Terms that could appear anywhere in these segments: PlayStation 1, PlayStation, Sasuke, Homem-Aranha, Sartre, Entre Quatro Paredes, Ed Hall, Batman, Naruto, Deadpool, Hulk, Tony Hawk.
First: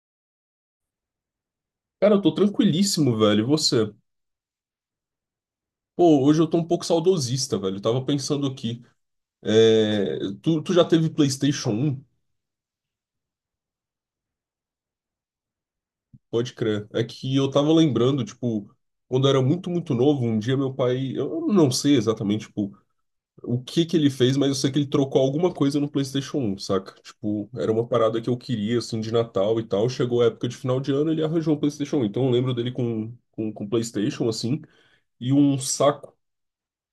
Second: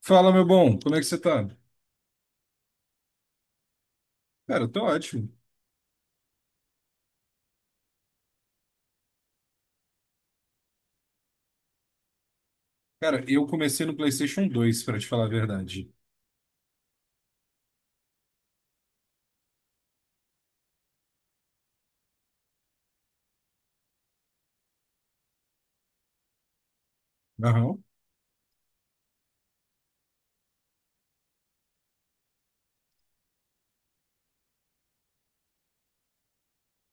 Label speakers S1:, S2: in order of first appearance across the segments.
S1: Fala, meu bom, como é que você tá?
S2: Cara, eu tô tranquilíssimo, velho. E você?
S1: Cara, eu tô ótimo.
S2: Pô, hoje eu tô um pouco saudosista, velho. Eu tava pensando aqui. Tu já teve PlayStation 1.
S1: Cara, eu comecei no PlayStation dois pra te falar a verdade.
S2: Pode crer. É que eu tava lembrando, tipo, quando eu era muito, muito novo, um dia meu pai. Eu não sei exatamente, tipo, o que que ele fez, mas eu sei que ele trocou alguma coisa no PlayStation 1, saca? Tipo, era
S1: Aham.
S2: uma parada que eu queria, assim, de Natal e tal. Chegou a época de final de ano, ele arranjou um PlayStation 1. Então eu lembro dele com PlayStation, assim. E um saco,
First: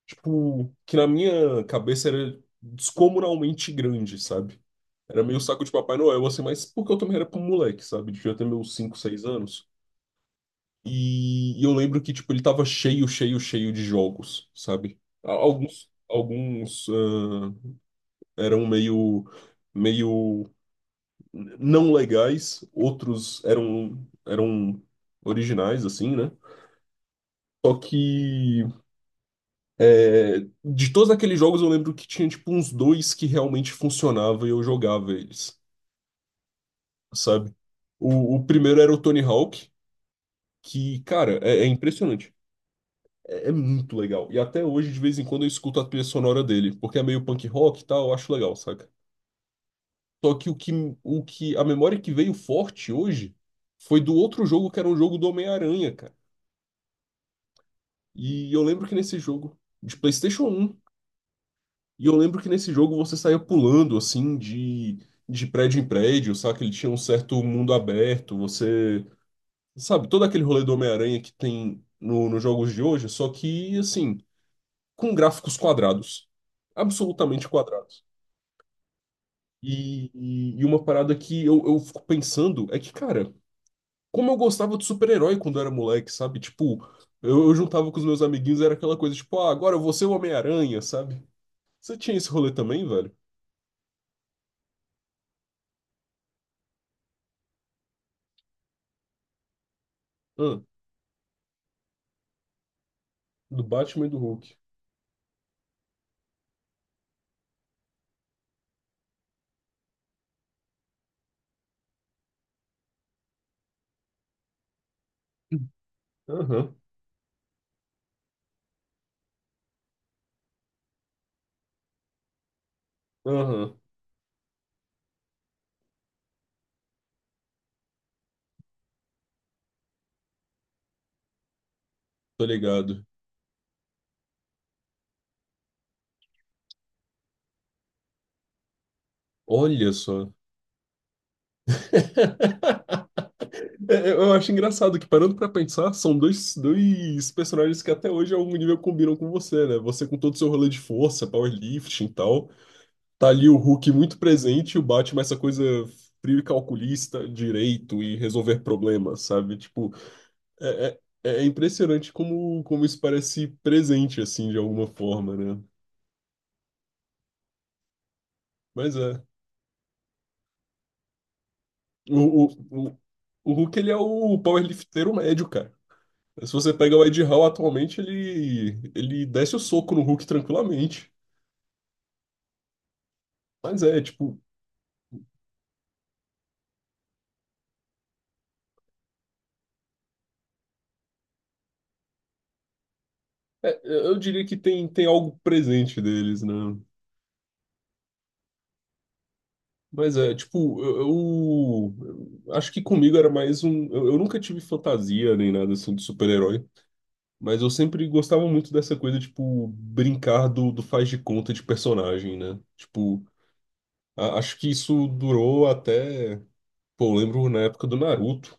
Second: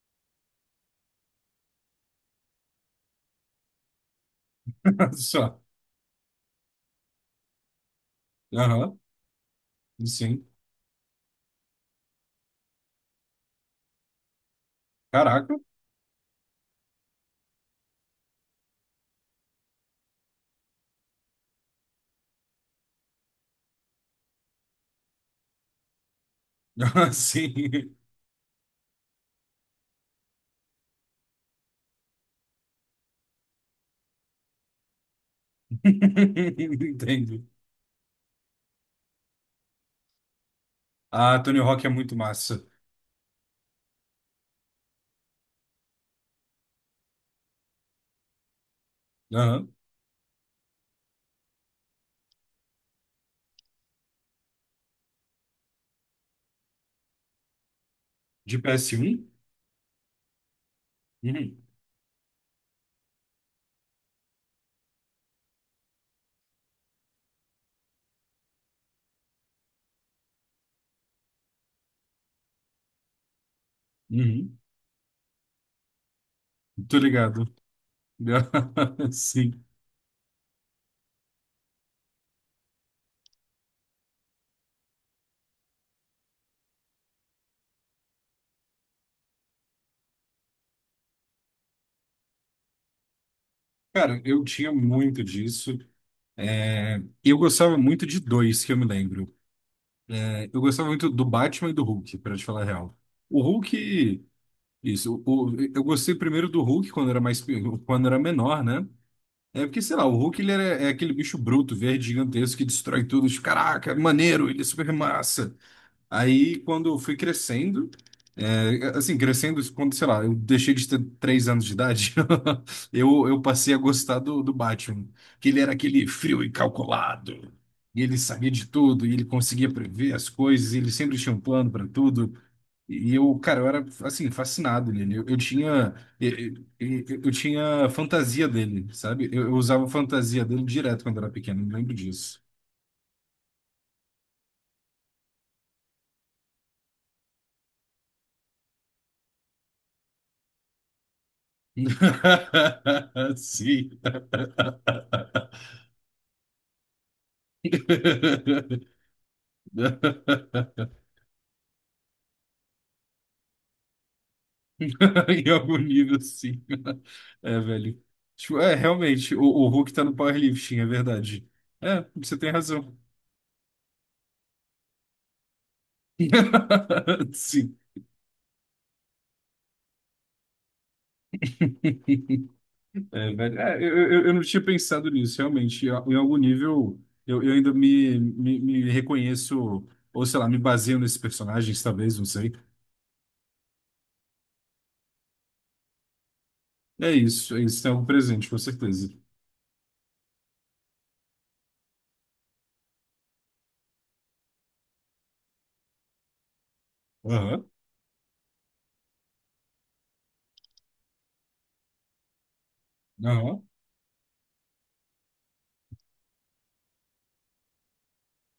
S2: tipo, que na minha cabeça era descomunalmente grande, sabe? Era meio
S1: Só.
S2: saco de Papai Noel, assim, mas porque eu também era com moleque, sabe? Devia ter meus 5,
S1: Aham,
S2: 6 anos.
S1: sim.
S2: E eu lembro que, tipo, ele tava cheio, cheio, cheio de jogos, sabe? A-
S1: Caraca.
S2: Alguns, alguns ah, eram meio não legais, outros eram originais, assim, né?
S1: Aham, sim.
S2: Só que de todos aqueles jogos, eu lembro que tinha tipo uns dois que realmente funcionava e eu jogava eles,
S1: Entendo.
S2: sabe? O primeiro era o Tony Hawk, que, cara,
S1: Ah, Tony
S2: é
S1: Hawk é muito
S2: impressionante.
S1: massa.
S2: É muito legal. E até hoje, de vez em quando, eu escuto a trilha sonora dele, porque é meio punk rock e tal, eu acho legal, saca?
S1: Aham,
S2: Só que o que a memória que veio forte hoje foi do outro jogo que era um jogo do Homem-Aranha, cara. E
S1: de
S2: eu lembro
S1: ps
S2: que
S1: um.
S2: nesse jogo, de PlayStation 1.
S1: Uhum.
S2: E eu lembro que nesse jogo você saía pulando, assim, de prédio em prédio, sabe? Ele tinha um certo mundo aberto, você... Sabe, todo aquele rolê do Homem-Aranha que tem no, nos jogos de hoje, só que, assim,
S1: Uhum.
S2: com gráficos quadrados.
S1: Tô ligado.
S2: Absolutamente quadrados.
S1: Sim.
S2: E uma parada que eu fico pensando é que, cara, como eu gostava de super-herói quando eu era moleque, sabe? Tipo, eu juntava com os meus amiguinhos, era aquela coisa, tipo, ah, agora eu vou ser o Homem-Aranha, sabe? Você tinha esse rolê também, velho?
S1: Cara, eu tinha muito disso. É, eu gostava muito de dois, que eu me lembro. É, eu
S2: Hã?
S1: gostava muito do Batman e do Hulk, pra te falar a real. O
S2: Do Batman e do
S1: Hulk.
S2: Hulk.
S1: Isso. Eu gostei primeiro do Hulk quando era mais, quando era menor, né? É porque, sei lá, o Hulk é aquele bicho bruto, verde, gigantesco, que destrói tudo. Tipo, caraca, maneiro, ele é super massa. Aí,
S2: Aham,
S1: quando eu fui crescendo, é, assim, crescendo, quando, sei lá, eu deixei de ter três anos de idade, eu passei a
S2: aham,
S1: gostar do Batman. Que ele era aquele frio e calculado. E ele sabia de tudo, e ele conseguia prever as coisas, e ele sempre tinha um plano para tudo.
S2: tô ligado.
S1: E eu, cara, eu era, assim, fascinado nele. Eu, eu tinha fantasia dele, sabe? Eu usava
S2: Olha só.
S1: fantasia dele direto quando era pequeno, eu me lembro disso.
S2: É, eu acho engraçado que, parando pra pensar, são dois personagens que até hoje a algum nível combinam com você, né? Você com todo o seu rolê de força, powerlifting e tal. Tá ali o Hulk
S1: Sim.
S2: muito presente e o Batman, essa coisa frio e calculista, direito e resolver problemas, sabe? Tipo, é, é impressionante como, isso parece presente, assim, de alguma forma,
S1: Em
S2: né?
S1: algum nível, sim. É, velho. Tipo, é,
S2: Mas é.
S1: realmente, o Hulk tá no powerlifting, é verdade. É, você
S2: O,
S1: tem
S2: o,
S1: razão.
S2: o, o Hulk, ele é o powerlifteiro médio, cara. Se você pega o Ed Hall
S1: Sim.
S2: atualmente, ele desce o soco no Hulk tranquilamente.
S1: É, velho, é,
S2: Mas é,
S1: eu
S2: tipo,
S1: não tinha pensado nisso, realmente. Em algum nível, eu ainda me reconheço, ou sei lá, me baseio nesses personagens, talvez, não sei.
S2: eu diria que tem algo presente deles, né?
S1: É isso, tem algo presente, com certeza.
S2: Mas é, tipo, eu acho que comigo era mais um. Eu nunca tive fantasia nem nada assim de super-herói, mas eu
S1: Aham,
S2: sempre gostava muito dessa coisa, tipo, brincar do faz de conta de personagem, né? Tipo,
S1: aham.
S2: acho que isso durou até. Pô, eu lembro na época do Naruto.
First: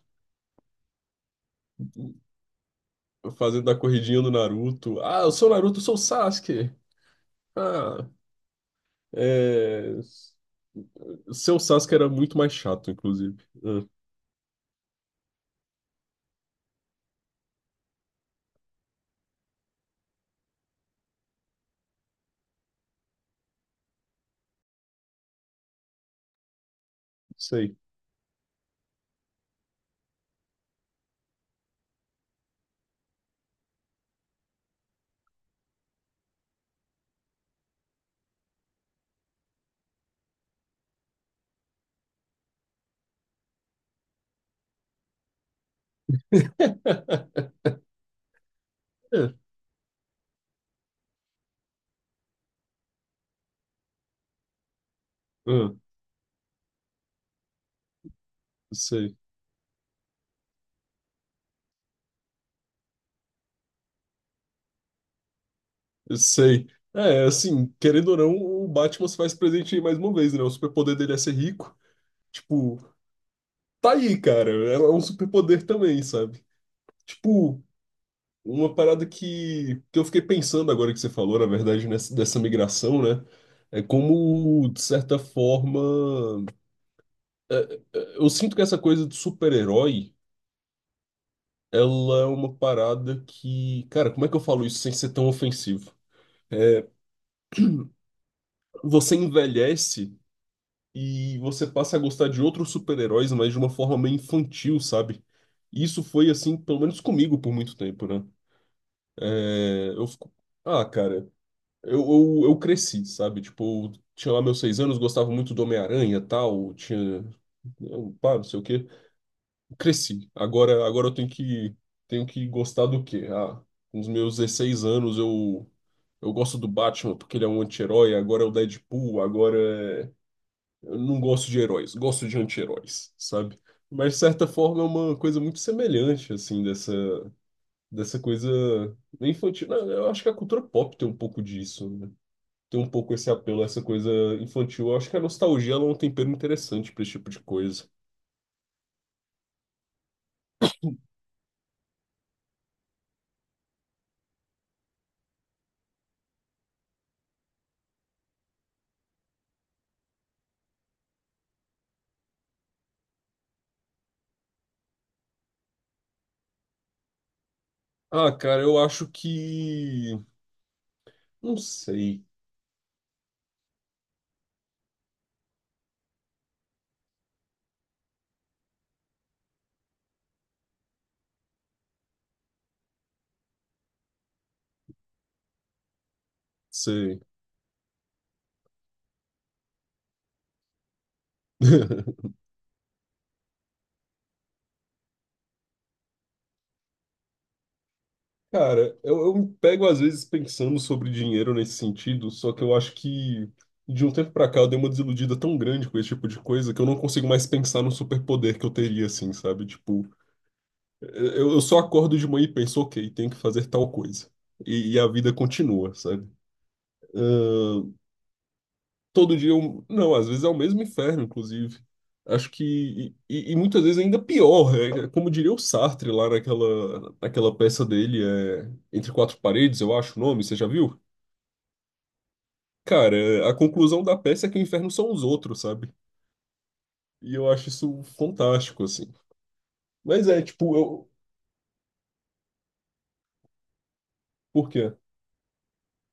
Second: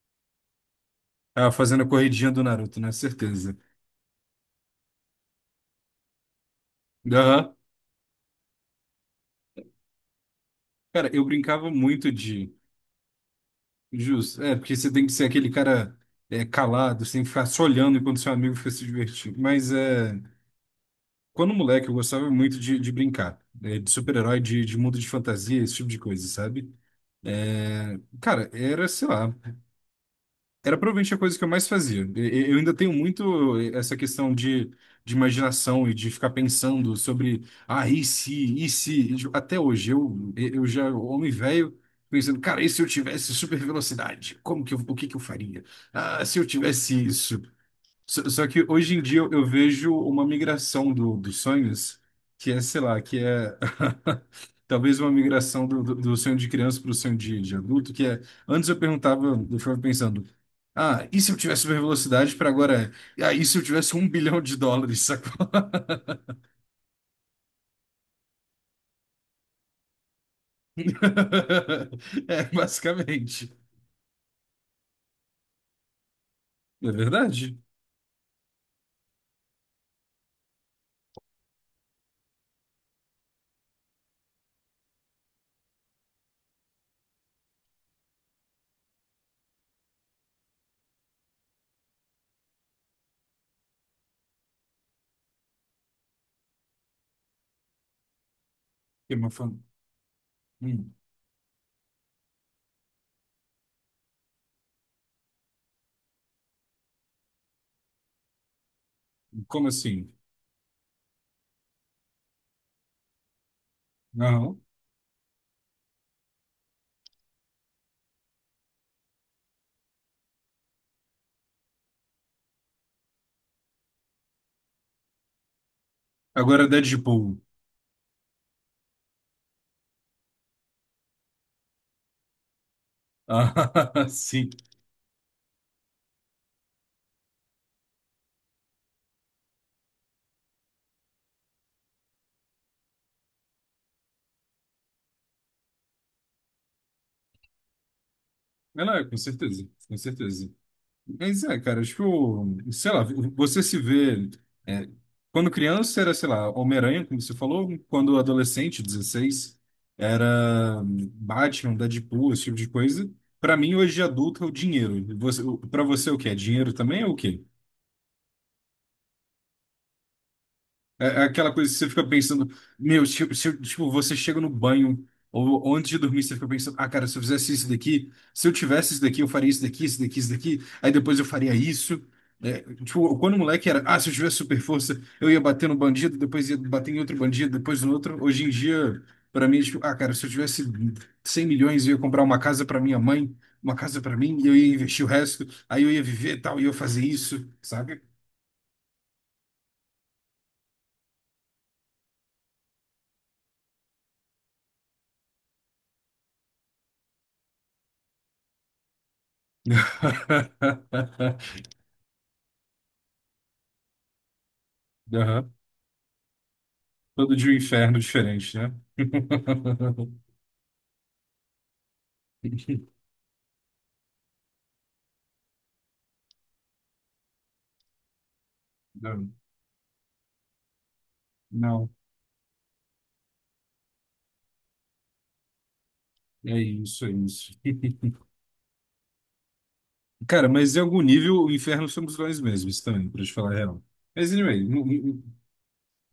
S1: Ah, fazendo a corridinha do Naruto, né? Certeza.
S2: Fazendo a corridinha do Naruto. Ah, eu sou o Naruto, eu sou o Sasuke.
S1: Aham.
S2: Ah, é...
S1: Cara, eu
S2: Seu
S1: brincava
S2: Sasuke era
S1: muito
S2: muito mais
S1: de.
S2: chato, inclusive. Ah,
S1: Justo, é, porque você tem que ser aquele cara é, calado, você tem que ficar só olhando enquanto seu amigo fica se divertindo. Mas é. Quando moleque, eu gostava muito de brincar, de super-herói, de mundo de fantasia, esse tipo de coisa, sabe?
S2: sei.
S1: É, cara, era, sei lá, era provavelmente a coisa que eu mais fazia. Eu ainda tenho muito essa questão de imaginação e de ficar pensando sobre, ah, e se, e se? E, tipo, até hoje, eu já, homem velho, pensando, cara, e se eu tivesse super velocidade? Como que eu, o que que eu faria? Ah, se eu tivesse isso? Só que hoje em dia
S2: É, é,
S1: eu vejo uma migração dos sonhos, que é, sei lá, que é talvez uma migração
S2: ah,
S1: do sonho de criança para o sonho de adulto, que é, antes eu
S2: sei.
S1: perguntava, eu ficava pensando, ah, e se eu tivesse super velocidade para agora, é, ah, e se eu tivesse um bilhão de dólares, sacou?
S2: Sei. É, assim, querendo ou não, o Batman se faz presente aí mais uma vez, né? O superpoder dele é ser rico.
S1: É,
S2: Tipo,
S1: basicamente.
S2: tá aí, cara. É um superpoder também, sabe?
S1: É verdade.
S2: Tipo, uma parada que eu fiquei pensando agora que você falou, na verdade, nessa, dessa migração, né? É como, de certa forma. Eu sinto que essa coisa de super-herói, ela é uma parada que, cara, como é que eu falo isso sem ser tão ofensivo?
S1: É
S2: Você
S1: uma fan-
S2: envelhece
S1: Hum,
S2: e você passa a gostar de outros super-heróis, mas de uma forma meio infantil, sabe? E isso foi assim, pelo menos comigo por muito tempo, né?
S1: como
S2: É, eu
S1: assim?
S2: fico, ah, cara, eu cresci, sabe? Tipo, eu tinha lá
S1: Não.
S2: meus 6 anos, gostava muito do Homem-Aranha, e tal, tinha, eu, pá, não sei o quê. Cresci. Agora eu tenho que gostar do quê? Ah, com os meus 16 anos eu gosto do
S1: Agora
S2: Batman porque
S1: Deadpool.
S2: ele é um anti-herói, agora é o Deadpool, é... Eu não gosto de heróis, gosto de anti-heróis, sabe?
S1: Ah,
S2: Mas, de certa
S1: sim.
S2: forma, é uma coisa muito semelhante, assim, dessa coisa infantil. Não, eu acho que a cultura pop tem um pouco disso, né? Tem um pouco esse apelo, essa coisa infantil. Eu acho que a nostalgia ela é um tempero interessante para esse tipo de coisa.
S1: Não, não, é, com certeza, com certeza. Mas é, cara, tipo, sei lá, você se vê. É, quando criança era, sei lá, Homem-Aranha, como você falou, quando adolescente, 16 era Batman, Deadpool, esse tipo de coisa. Pra mim, hoje de adulto, é o dinheiro. Você, o- pra você, o que é? Dinheiro também ou o quê?
S2: Ah, cara, eu acho que
S1: É é aquela
S2: Não
S1: coisa que você fica
S2: sei.
S1: pensando, meu, tipo se, eu- tipo, você chega no banho ou antes de dormir, você fica pensando, ah, cara, se eu fizesse isso daqui, se eu tivesse isso daqui, eu faria isso daqui, isso daqui, isso daqui, aí depois eu faria isso. É, tipo, quando o moleque era, ah, se eu tivesse super força, eu ia bater no bandido, depois ia bater em outro
S2: Sei.
S1: bandido, depois no outro. Hoje em dia, pra mim, é tipo, ah, cara, se eu tivesse 100 milhões, eu ia comprar uma casa pra minha mãe, uma casa pra mim, e eu ia investir o resto, aí eu ia viver e tal, e eu ia fazer isso, sabe?
S2: Cara, eu me pego às vezes pensando sobre dinheiro nesse sentido, só que eu acho que de um tempo pra cá eu dei uma desiludida tão grande com esse tipo de coisa que eu não consigo mais pensar no superpoder que eu teria, assim, sabe? Tipo, eu só acordo de manhã e penso, ok, tenho que fazer tal coisa. E a vida
S1: Aham.
S2: continua, sabe?
S1: Todo de um inferno diferente, né?
S2: Todo dia um... Não, às vezes é o mesmo inferno, inclusive. Acho que. E muitas vezes ainda pior. Né? É, como diria o Sartre lá naquela peça dele, Entre
S1: Não,
S2: Quatro Paredes, eu acho o nome, você já viu?
S1: não.
S2: Cara, a conclusão da peça é que o inferno são os outros, sabe?
S1: É isso, é
S2: E eu
S1: isso.
S2: acho isso fantástico, assim. Mas é,
S1: Cara,
S2: tipo,
S1: mas em algum
S2: eu.
S1: nível o inferno somos nós mesmos também, pra te falar a real. Mas anyway,
S2: Por quê?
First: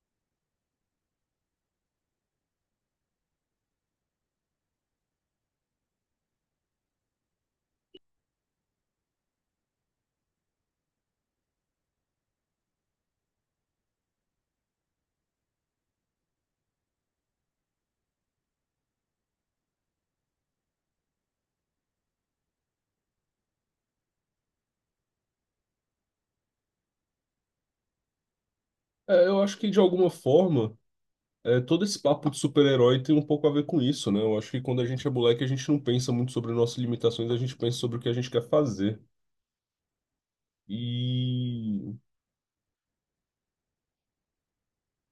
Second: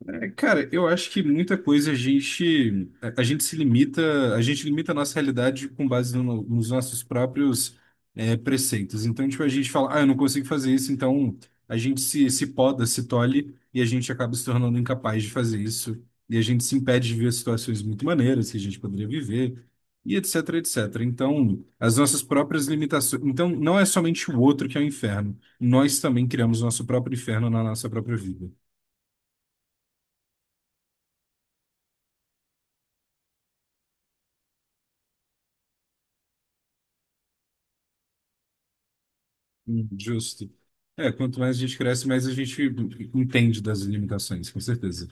S1: é, cara, eu acho que muita coisa a gente a gente se limita, a gente limita a nossa realidade com base nos nossos próprios é, preceitos. Então, tipo, a gente fala, ah, eu não consigo fazer isso, então a gente se poda, se tolhe e a gente acaba se tornando incapaz de fazer isso. E a gente se impede de ver situações muito maneiras que a gente poderia viver e etc, etc. Então, as nossas próprias limitações. Então, não é somente o outro que é o inferno. Nós também criamos nosso próprio inferno na nossa própria vida.
S2: É, eu acho que de alguma forma. É, todo esse papo de super-herói tem um pouco a ver com isso, né? Eu acho que quando a gente é moleque, a gente não pensa muito sobre nossas limitações, a gente pensa sobre o que a gente quer fazer.
S1: Justo. É, quanto mais a gente
S2: E
S1: cresce, mais a gente entende das limitações, com certeza.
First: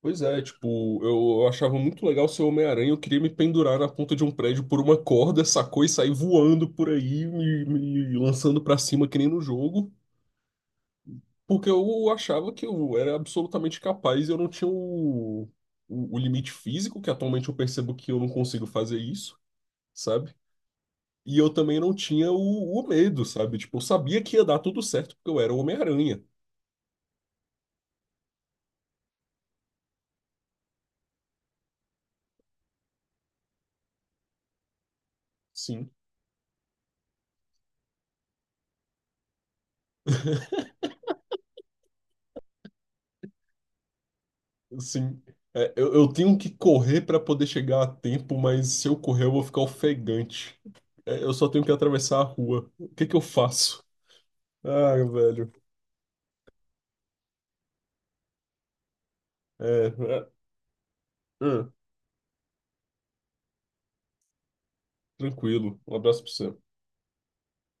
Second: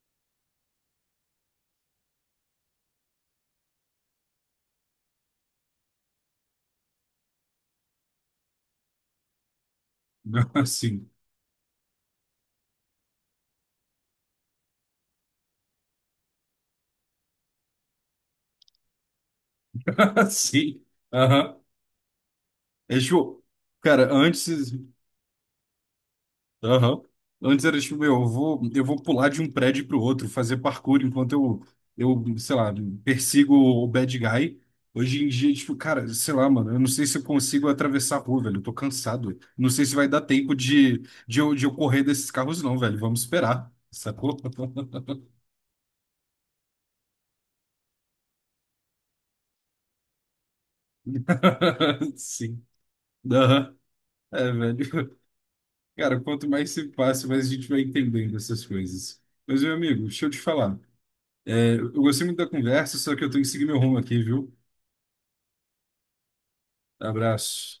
S2: pois é, tipo, eu achava muito legal ser Homem-Aranha, eu queria me pendurar na ponta de um prédio por uma corda, sacou? E sair voando por aí, me lançando pra cima que nem no jogo,
S1: Assim.
S2: porque eu achava que eu era absolutamente capaz e eu não tinha o, o limite físico, que atualmente eu percebo que eu não consigo fazer isso, sabe?
S1: Sim.
S2: E eu
S1: Aham.
S2: também não tinha o
S1: É
S2: medo,
S1: tipo,
S2: sabe? Tipo, eu
S1: cara,
S2: sabia que ia
S1: antes.
S2: dar tudo certo porque eu era o Homem-Aranha.
S1: Aham. Antes era tipo, meu, eu vou pular de um prédio pro outro, fazer parkour enquanto eu, sei lá, persigo o bad guy. Hoje em dia, tipo,
S2: Sim.
S1: cara, sei lá, mano, eu não sei se eu consigo atravessar a rua, velho. Eu tô cansado. Não sei se vai dar tempo de eu correr desses carros, não, velho. Vamos esperar. Sacou?
S2: Assim, é, eu tenho que correr para poder chegar a tempo, mas se eu correr eu vou ficar ofegante. É, eu só tenho que atravessar a
S1: Sim.
S2: rua. O que que eu
S1: Aham.
S2: faço?
S1: É,
S2: Ah,
S1: velho.
S2: velho.
S1: Cara, quanto mais se passa, mais a gente vai entendendo essas coisas. Mas, meu
S2: É,
S1: amigo, deixa
S2: é,
S1: eu te falar.
S2: hum,
S1: É, eu gostei muito da conversa, só que eu tenho que seguir meu rumo aqui, viu?
S2: tranquilo. Um abraço pra você.
S1: Abraço.